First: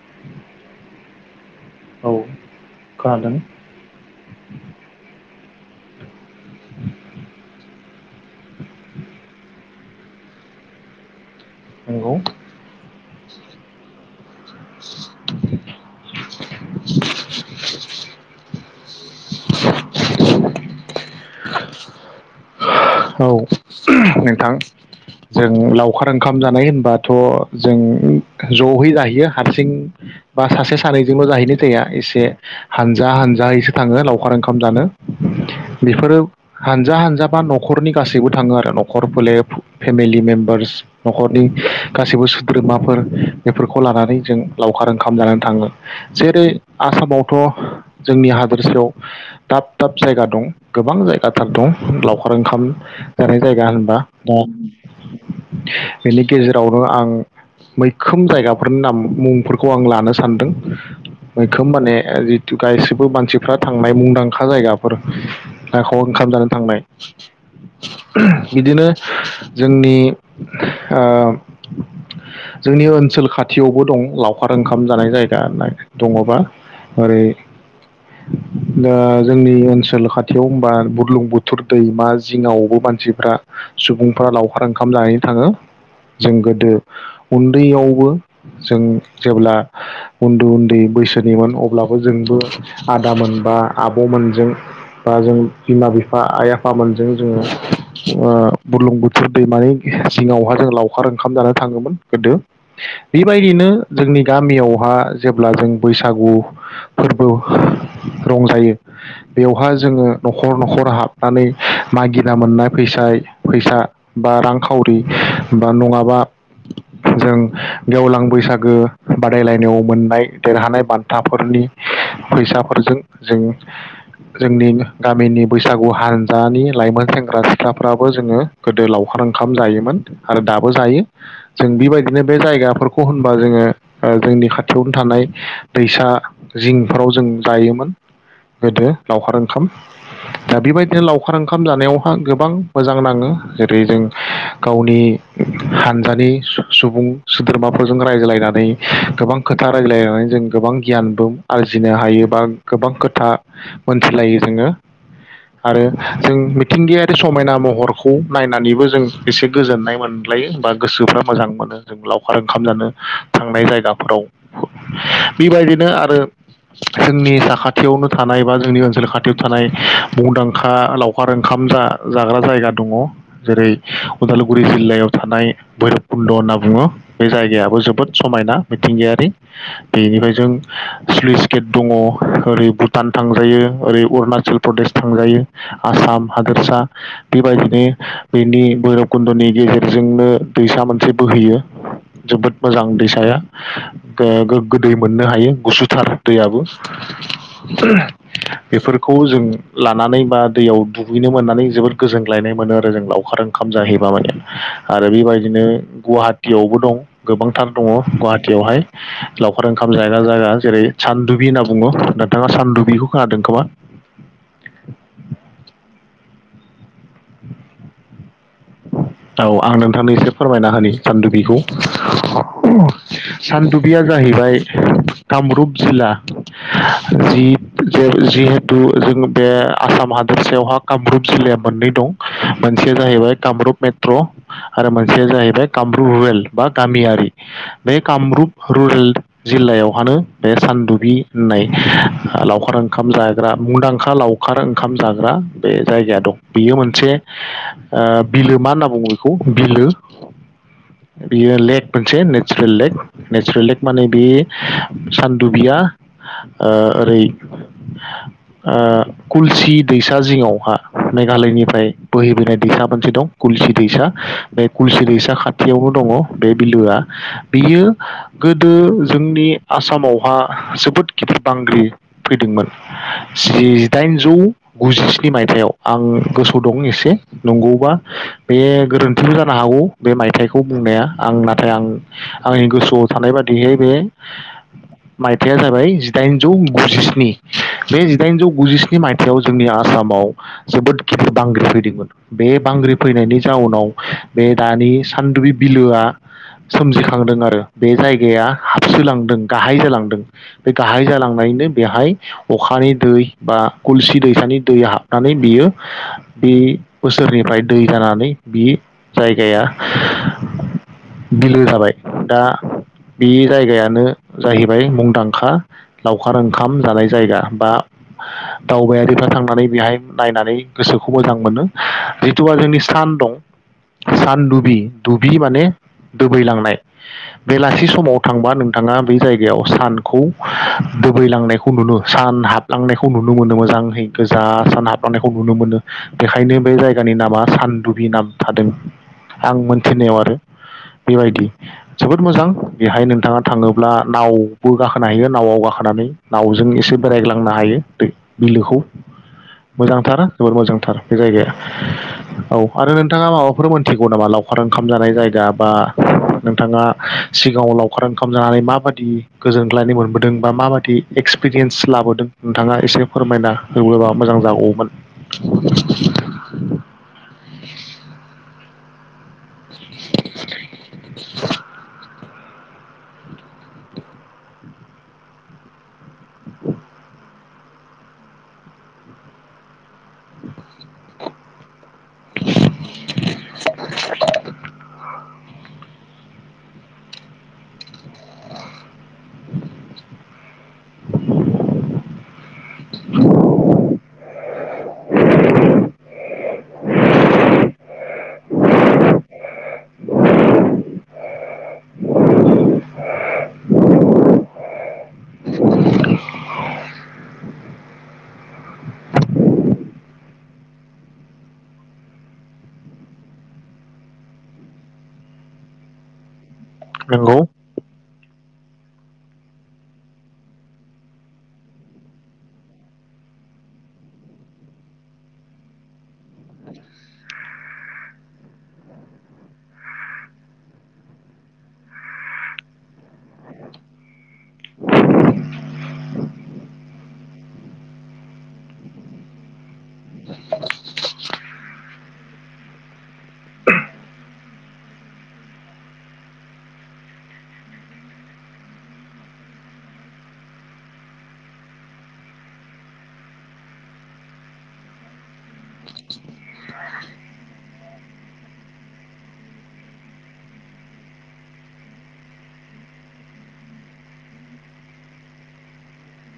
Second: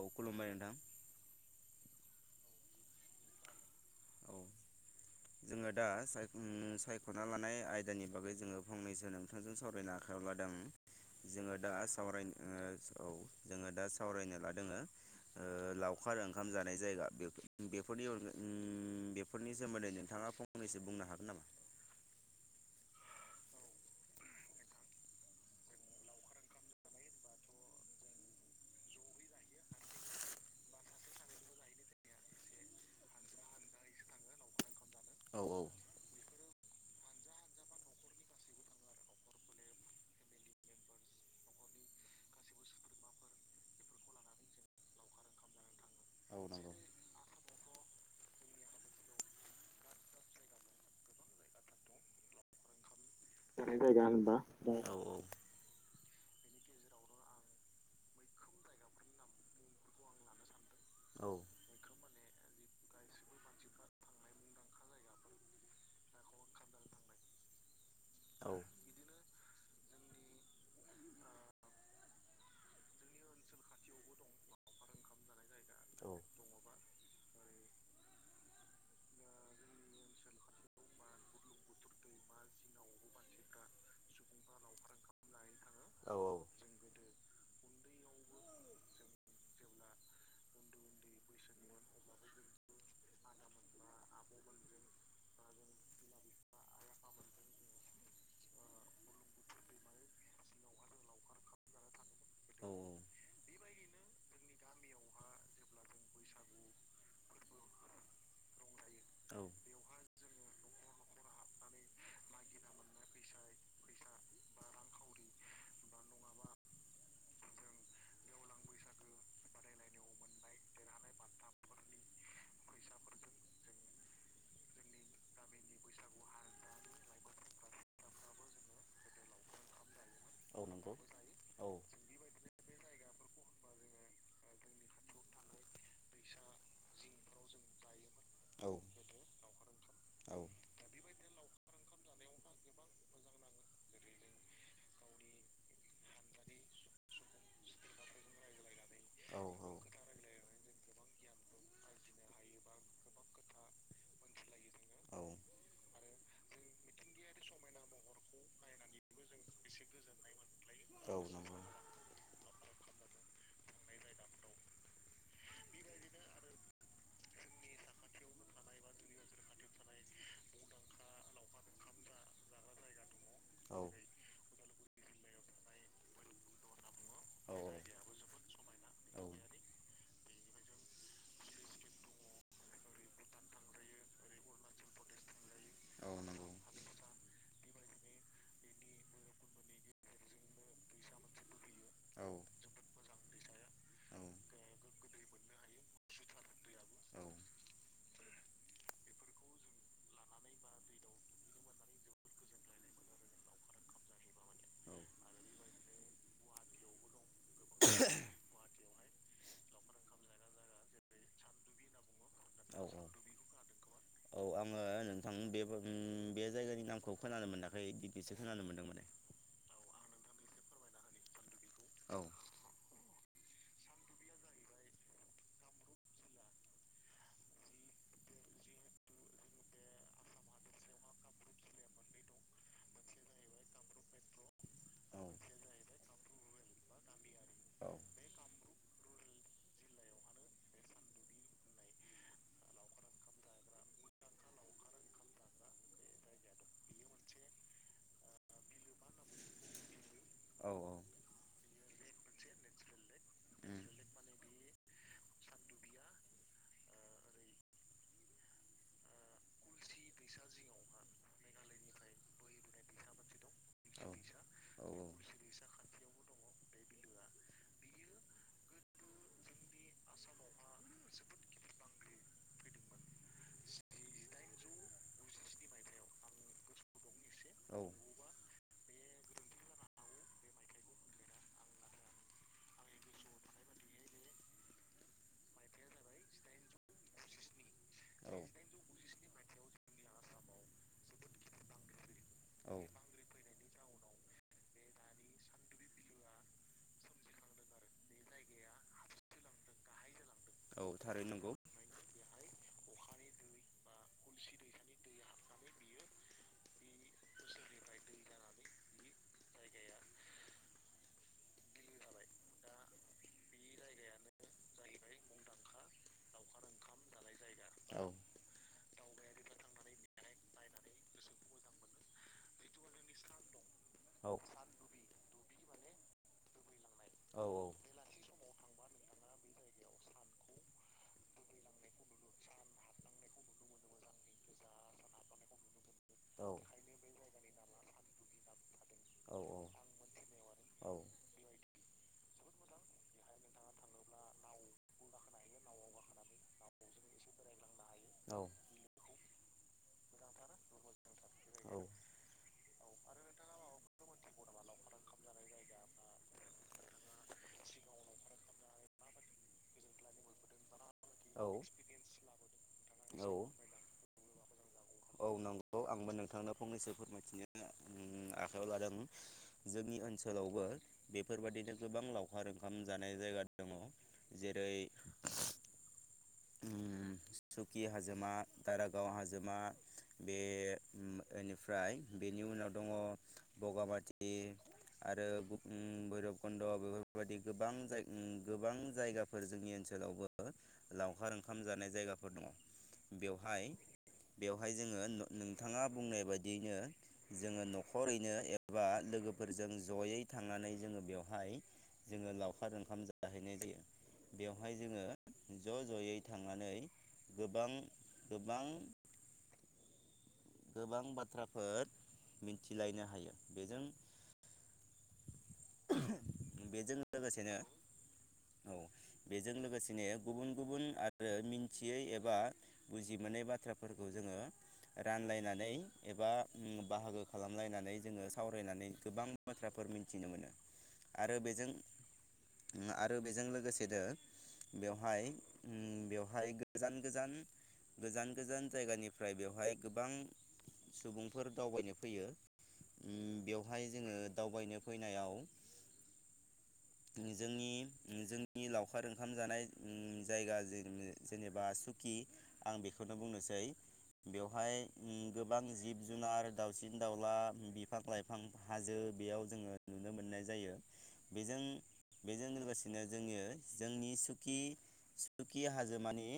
औ खुलुमबाय नोंथां। औ खोनादों औ जोङो दा सायख'न सायख'ना लानाय आयदानि बागै जोङो फंनैसो नोंथांजों सावरायनो आखायाव लादों। जोङो दा नंगौ सावराय औ जोङो दा सावरायनो लादों ओ। ओ लावखार ओंखाम जानाय जायगा बेफोरनि ओ बेफोरनि ओम सोमोन्दै नोंथाङा फंनैसो बुंनो हागोन नामा औ नोंथां जों लावखार ओंखाम जानाय होनबाथ' जों जयै जाहैयो। हारसिं बा सासे सानैजोंबो जाहैनाय जाया एसे हानजा हानजायैसो थाङो लावखार ओंखाम जानो। औ औ बेफोरो हानजा हानजा बा न'खरनि गासैबो थाङो आरो न' न'खर फोलेर फेमिलि मेम्बार्स न'खरनि गासैबो सोद्रोमाफोर बेफोरखौ लानानै जों लावखार ओंखाम जानानै थाङो। औ जेरै नंगौ आसामावथ' जोंनि हादोरसायाव दाब दाब जायगा दं गोबां जायगाथार दं लावखार ओंखाम जानाय जायगा आं जायगा होनबा बेनि गेजेरावनो आं मैखोम जायगाफोरनि नाम मुंफोरखौ आं लानो सानदों। औ मैखोम माने जिथु गााससिबो मानसिफ्रा थांनाय मुंदांखा जायगाफोर आखाव ओंखाम जानो थांनाय औ बिदिनो जोंनि ओ जोंनि ओनसोल खाथियावबो दं। लावखार ओंखाम जानाय जायगा दङबा ओरै दा जोंनि ओनसोल खाथियाव होनबा बुरलुं बुथुर दैमा जिङावबो मानसिफ्रा सुबुंफोरा लावखार ओंखाम जाहैनो थाङो। औ जों गोदो उन्दैयावबो जों जेब्ला उन्दु उन्दै बैसोनिमोन अब्लाबो जोंबो आदामोन बा आब'मोनजों बा जों बिमा बिफा आइ आफामोनजों जोङो ओ बुरलुं बुथोर दैमानि सिङावहा जों लावखार ओंखाम जानो थाङोमोन। गोदो औ बेबायदिनो जोंनि गामियावहा जेब्ला जों बैसागु फोरबो रंजायो औ बेवहा जोङो नख'- नख'र नख'र हाबनानै मागिना मोनना फैसाय फैसा बा रांखावरि बा नङाबा जों गेवलां बैसागो बादायलायनायाव मोननाय देरहानाय बान्थाफोरनि फैसाफोरजों जों जोंनि गामिनि बैसागु हान। जानि लाइमोन सेंग्रा सि फिसाफ्राबो जोङो गोदो लावखार ओंखाम जायोमोन। आरो औ दाबो नंगौ जायो औ जों बेबायदिनो बे जायगाफोरखौ अ' होनबा जोङो ओ जोंनि खाथियावनो थानाय दैसा जिंफोराव जों जायोमोन। औ गोदो लावखार ओंखाम औ दा बेबायदिनो लावखार ओंखाम जानायावहा गो गोबां मोजां नाङो जेरै जों गावनि हान्जानि सुबुं सोद्रोमाफोरजों रायज्लायनानै गोबां औ खोथा औ रायज्लायनानै जों गोबां गियानबो आरजिनो हायो। बा गोबां खोथा मोनथिलायो जोङो आरो जों मिथिंगाया समायना महरख खौ नायनानैबो जों एसे गोजोननाय मोनलायो बा औ गोसोफ्रा मोजां नंगौ मोनो जों लाव लावखार ओंखाम जानो थांनाय जायगाफोराव बेबायदिनो आरो जोंनि साखाथियावनो थानाय बा जोंनि ओनसोल खाथियाव थानाय मुंदांखा लावखार ओंखाम जा जाग्रा जायगा दङ जेरै औ उदालगुरि जिल्लायाव थानाय भैरबकुन्द' होनना बुङो। बे औ जायगायाबो जोबोद समायना औ मिथिंगायारि बेनिफ्राय जों सुइस गेट दङ ओरै भुटान थांजायो ओरै अरुणाचल प्रदेश थांजायो औ आसाम नंगौ औ हादोरसा बेबायदिनो बेनि भैरब खुन्द'नि गेजेरजोंनो दैसा मोनसे बोहैयो जोबोद मोजां दैसाया। गो गोग्गो दै मोननो हायो गुसुथार दैयाबो [unintelligible] बेफोरखौ जों लानानै बा दैयाव दुगैनो मोननानै जोबोद गोजोनग्लायनाय मोनो आरो जों लावखार ओंखाम जाहैबा माने आरो बेबायदिनो गुवाहाटियावबो दं। गोबांथार दङ गुवाहाटियावहाय लावखार ओंखाम जाग्रा जायगा जेरै सान्दुबि होनना बुङो नोंथाङा औ सान्दुबिखौ खोनादों खोमा? औ आङो नोंथां बे उम बे जायगानि नामखौ खोनानो मोनाखै दिपिसो खोनानो मोनदों माने। औ आं नोंथांनो एसे फोरमायना होनि सान्दुबिखौ। औ। सानदुबिया जाहैबाय कामरुप जिल्ला जि जिहेथु जों बे आसाम हादोरसायावहा कामरुप जिल्लाया मोननै दं मोनसेया जाहैबाय कामरुप मे ट्र आरो मोनसे जाहैबाय कामरुप रुरेल बा गामियारि बे कामरुप रुरेल जिल्लायावहानो बे सान्दुबि होननाय लावखार ओंखाम जाग्रा मुंदांखा लावखार ओंखाम जाग्रा बे जायगाया दं बेयो मोनसे ओ बिलोमा होनना बुङो बेखौ बिलो औ बेयो लेक मोनसे नेचुरेल लेक नेचुरेल लेक माने औ बे सान्दुबिया ओ ओरै ओ कुल्सित। दैसा जिङावहा मेघालयनिफ्राय बोहैबोदो। दैसा मोनसे दं कलसि औ दैसा बे खुलसि दैसा खाथियावनो दङ बे बिलोआ। बियो गोदो जोंनि आसामावहा जोबोद गिदिर बांग्रिं फैदोंमोन जिदाइनजौ गुजिस्नि मायथाइयाव आं गोसो दं एसे। नंगौबा बे गोरोन्थिबो जानो हागौ बे मायथाइखौ बुंनाया आं नाथाय आं आंनि गोसोआव थानाय बादिहै बे मायथाइया जाबाय जिदाइनजौ गुजिस्नि बे जिदाइनजौ गुजिस्नि मायथाइयाव जोंनि आसामाव जोबोद गिथिर बांग्रिं फैदोंमोन बे बांग्रिं फैनायनि जाउनाव बे दानि सान्दुबि बिलोआ सोमजिखांदों आरो बे जायगाया हाबसोलांदों गाहाय जालांदों। बे औ गाहाय थारैनो नंगौ जालांबायनो बेहाय अखानि दै बा कुलसि दैसानि दैया हाबनानै बियो बे बोसोरनिफ्राय दै जानानै बे जायगाया बिलो जाबाय दा बे जायगायानो जाहैबाय मुंदांखा लावखार ओंखाम जानाय जायगा बा औ दावबायारिफ्रा थांनानै बेहाय नायनानै गोसोखौ मोजां मोनो जिथुआ जोंनि सान दं। औ सान दुबि दुबि माने दोबैलांनाय। औ बेलासि समाव थांबा नों थाङा बे जायगायाव सानखौ दुबैलांनायखौ नुनो सान हाबलांनायखौ नुनो मोनो मोजांहै गोजा सान हाबलांनायखौ नुनो मोनो। औ बेखायनो बे जायगानि नामा सान्दुबि‌ नाम। औ थादों औ आं मोनथिनायाव आरो बेबायदि जोबोद मोजां बेहाय नोंथाङा थाङोब्ला नावबो गाखोनो हायो नावआव गाखोनानै नावजों एसे बेरायग्लांनो हायो। बिलोखौ। मोजांथार जोबोद मोजांथार बे जायगाया औ आरो नोंथाङा माबाफोर मोनथिगौ नामा लावखार ओंखाम जानाय जायगा बा नोंथाङा सिगाङाव लावखार ओंखाम जानानै माबादि गोजोनग्लायनाय मोनबोदों बा माबादि औ एक्सपिरियेन्स लाबोदों नोंथाङा एसे फोरमायना होबोबा मोजां जागौमोन। औ नंगौ आंबो नोंथांनो फंनैसो फोरमायथिनो आखाइायाव लादों जोंनि ओनसोलावबो बेफोरबादिनो गोबां लावखार ओंखाम जानाय जायगा दङ जेरै उम सुकि हाजोमा दारागाव हाजोमा बे उम एनि फ्राय बेनि उनाव दङ बगामाथि आरो बैरब खन्द बेफोरबायदि गोबां गोबां जायगाफोर जोंनि ओनसोलावबो लावखार ओंखाम जानाय जायगाफोर दङ बेवहाय बेवहाय जोङो नोंथाङा बुंनाय बायदियैनो जोङो न'खरैनो एबा लोगोफोरजों जयै थांनानै जोङो बेवहाय जोङो लावखार ओंखाम जाहैनाय जायो बेवहाय जोङो ज' ज'यै थांनानै गोबां गोबां गोबां बाथ्राफोर मिथिलायनो हायो बेजों बेजों नंगौ लोगोसेनो औ बेजों लोगोसेनो गुबुन गुबुन आरो मिन्थियै एबा बुजि मोनै बाथ्राफोरखौ जोङो रानलायनानै एबा बाहागो खालामलायनानै जोङो सावरायनानै गोबां बाथ्राफोर मिथिनो मोनो आरो बेजों आरो बेजों लोगोसेनो बेवहाय बेवहाय गोजान गोजान गोजान गोजान जायगानिफ्राय बेवहाय गोबां सुबुंफोर दावबायनो फैयो ओम बेवहाय जोङो दावबायनो फैनायाव जोंनि जोंनि लावखार ओंखाम जानाय उम जायगा जे जेनेबा सुकि आं बेखौनो बुंनोसै बेवहाय बेवहाय गोबां जिब जुनार दाउसिन दाउला बिफां लाइफां हाजो बेयाव जोङो नुनो मोननाय जायो बेजों बेजों लोगोसेनो जोङो जोंनि सुकि सुकि हाजो मानि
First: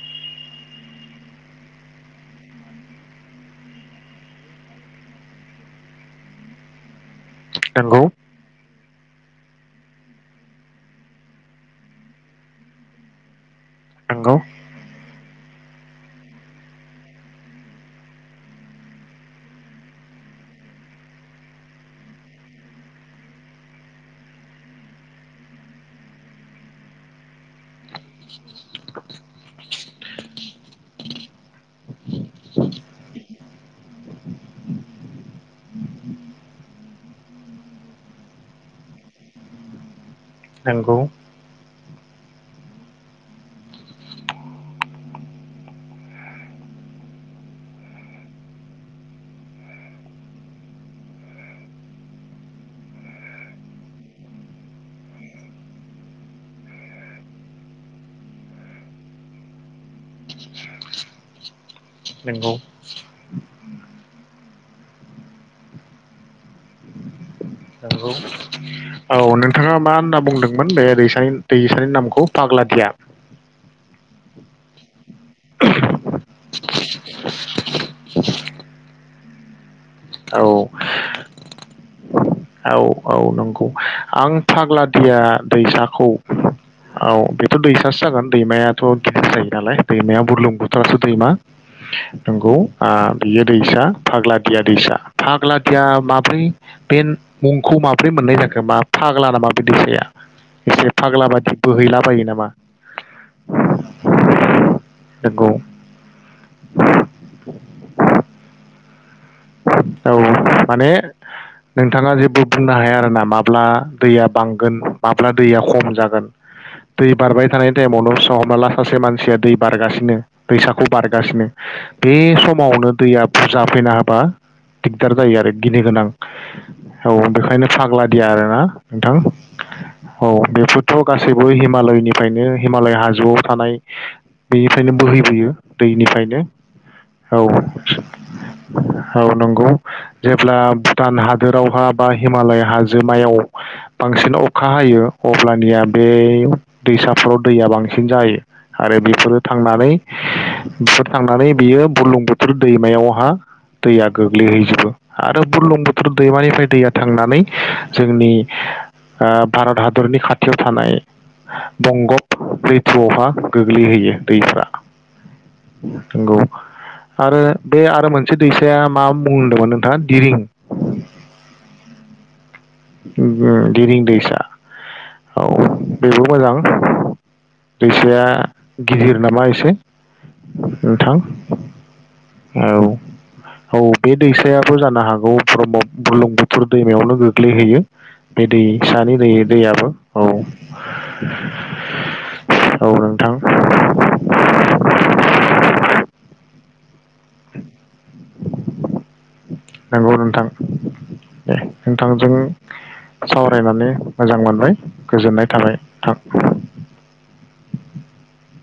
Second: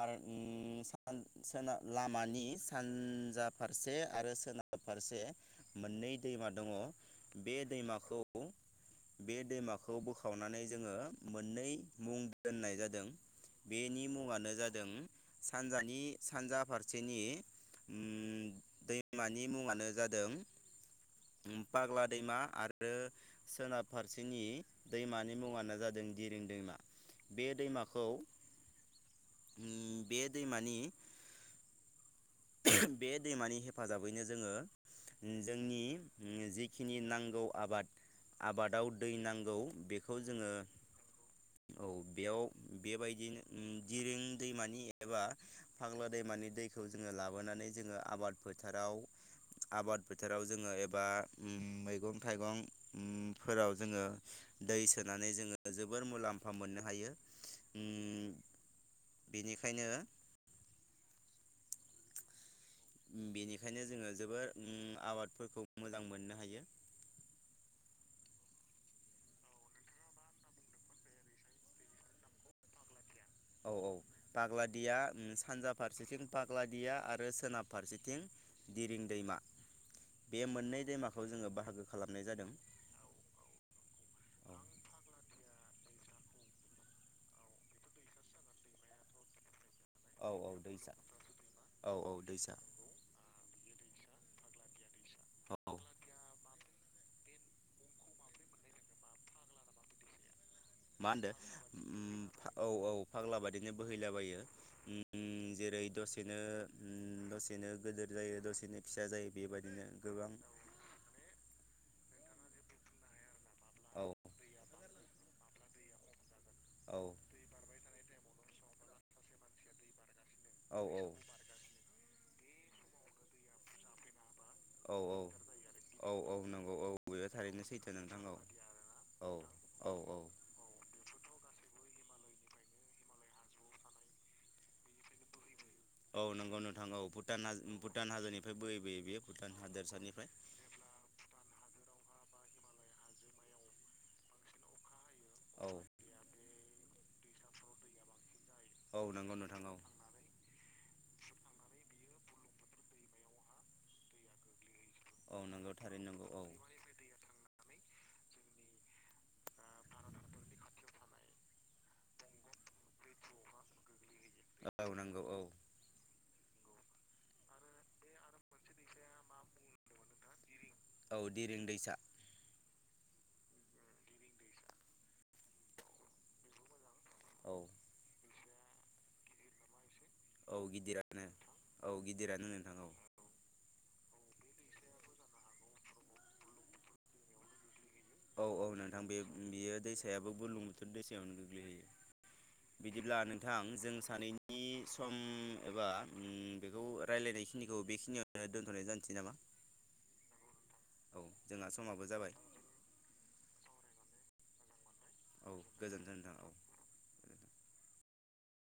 [unintelligible] मानि सानजा फारसे आरो सोनाब फारसे मोननै दैमा दङ। बे नंगौ दैमाखौ बे दैमाखौ बोखावनानै जोङो मोननै मुं दोननाय जादों बेनि नंगौ मुङानो जादों सानजानि सानजा फारसे फारसेनि दैमानि मुङानो जादों फाग्ला दैमा आरो सोनाब फारसेनि दैमानि मुङानो जादों दिरिं दैमा बे दैमाखौ उम बे दैमानि बे दैमानि हेफाजाबैनो जोङो जोंनि जिखिनि नांगौ आबाद आबादाव दै नांगौ बेखौ बेखौ जोङो नंगौ औ बेयाव बेबायदिनो दिरिं दैमानि एबा फाग्ला दैमानि दै दैखौ जोङो लाबोनानै जोङो आबाद फोथाराव आबाद फोथाराव जोङो एबा ओम मैगं थाइगं उम फोराव जोङो दै सोनानै जोङो जोबोर मुलाम्फा मोननो हायो उम बेनिखायनो नोंगौ। बिनि खायनो जोङो जोबोर उम आबादफोरखौ मोजां मोननो हायो। नंगौ औ नोंथाङा मा होनना बुंदोंमोन बे दैसानि दैसानि नामखौ पाग्लादिया। औ औ फाग्लादिया सानजा फारसेथिं पाग्लादिया आरो सोनाब फारसेथिं दिरिं दैमा बे औ मोननै दैमाखौ जोङो बाहागो खालामनाय जादों। औ औ नंगौ आं फाग्लादिया दैसाखौ औ बेथ' दैसासो जागोन दैमायाथ' गिदिर जायो नालाय। दैमाया औ बुरलुं औ दैसा बोथोरासो दैमा औ औ नंगौ दैसा बियो दैसा। फाग्लादिया दैसा औ फाग्लाथिया माब्रै बे मुंखौ माब्रै मोननाय जाखो मा फाग्ला नामा बे दैसाया। एसे मा फाग्ला होनदों बादि बोहैलाबायो नामा औ औ फाग्ला बादिनो बोहैलाबायो ओम ओम नंगौ जेरै दसेनो दसेनो गोदोर जायो दसेनो फिसा जायो। बेबायदिनो औ गोबां माने नोंथाङा जे बुंनो हाया आरोना माब्ला औ दैया बांगोन माब्ला दैया खम जागोन औ दै बारबाय थानाय टाइमावनो स हमना ला सासे मानसिया दै बारगासिनो औ दैसाग्खौ बारगासिनो बे सम समावनो दैया बुजा फैना होबा औ दिगदार जायो आरो गिनो गोनां औ औ नंगौ बेयो औ थारैनो बेखायनो सैथो फाग्ला नोंथां दिया औ आरोना औ नोंथां औ बेफोरथ' गासैबो हिमालयनि ओमफ्रायनो हिमालय हाजोआव थानाय बेनिफ्रायनो बोहैबोयो औ दैनिफ्रायनो नोंगौ नोंथां औ भुटान औ भुटान हाजोनिफ्राय बोहैबोयो औ बेयो। भुटान नंगौ हादोरसानिफ्राय जेब्ला भुटान हादोराव हा बा हिमालय हाजोमायाव बांसिन अखा हायो। औ अब्लानिया बे दैसा बिफोराव दैया बांसिन जायो। औ आरो नंगौ बेफोरो नोंथां औ थांनानै बेफोर थांनानै बियो बुरलुंबुथोर दैमायाव हा दैया गोग्लैजोबो। औ आरो नंगौ बुरलुं थारैनो बोथोर नंगौ औ दैमानिफ्राय दैया थांनानै जोंनि ओ भारत हादरनि खाथियाव थानाय बंगभ लैथोआवहा गोग्लैहैयो। दैफ्रा औ नंगौ औ नोंगौ आरो बे आरो मोनसे बे दैसाया मा मुं होनदोंमोन नोंथाङा दिरिं औ दिरं दैसा दिरिं दैसा औ बेबो मोजां। औ दैसाया गिदिर नामा एसे? औ नोंथां गिदिरानो औ गिदिरानो औ नोंथां औ बे दैसायाबो जानो हागौ ब्रह्म बुरलुं बुथुर दैमायावनो गोग्लैहैयो। औ बे औ नोंथां बे दैसानि दै बेयो दैयाबो औ दैसायाबो बुलुं बोथोर दैसायावनो गोग्लैहयो। बिदिब्ला नोंथां जों सानैनि सम एबा बेखौ रायलायनाय खिनिखौ बेखिनियावनो दोन्थ'नाय जानोसै नामा नंगौ नोंथां औ दे जोंना समाबो नोंथांजों जाबाय। सावरायनानै मोजां मोनबाय गोजोननाय औ थाबाय गोजोन्थों औ नोंथां।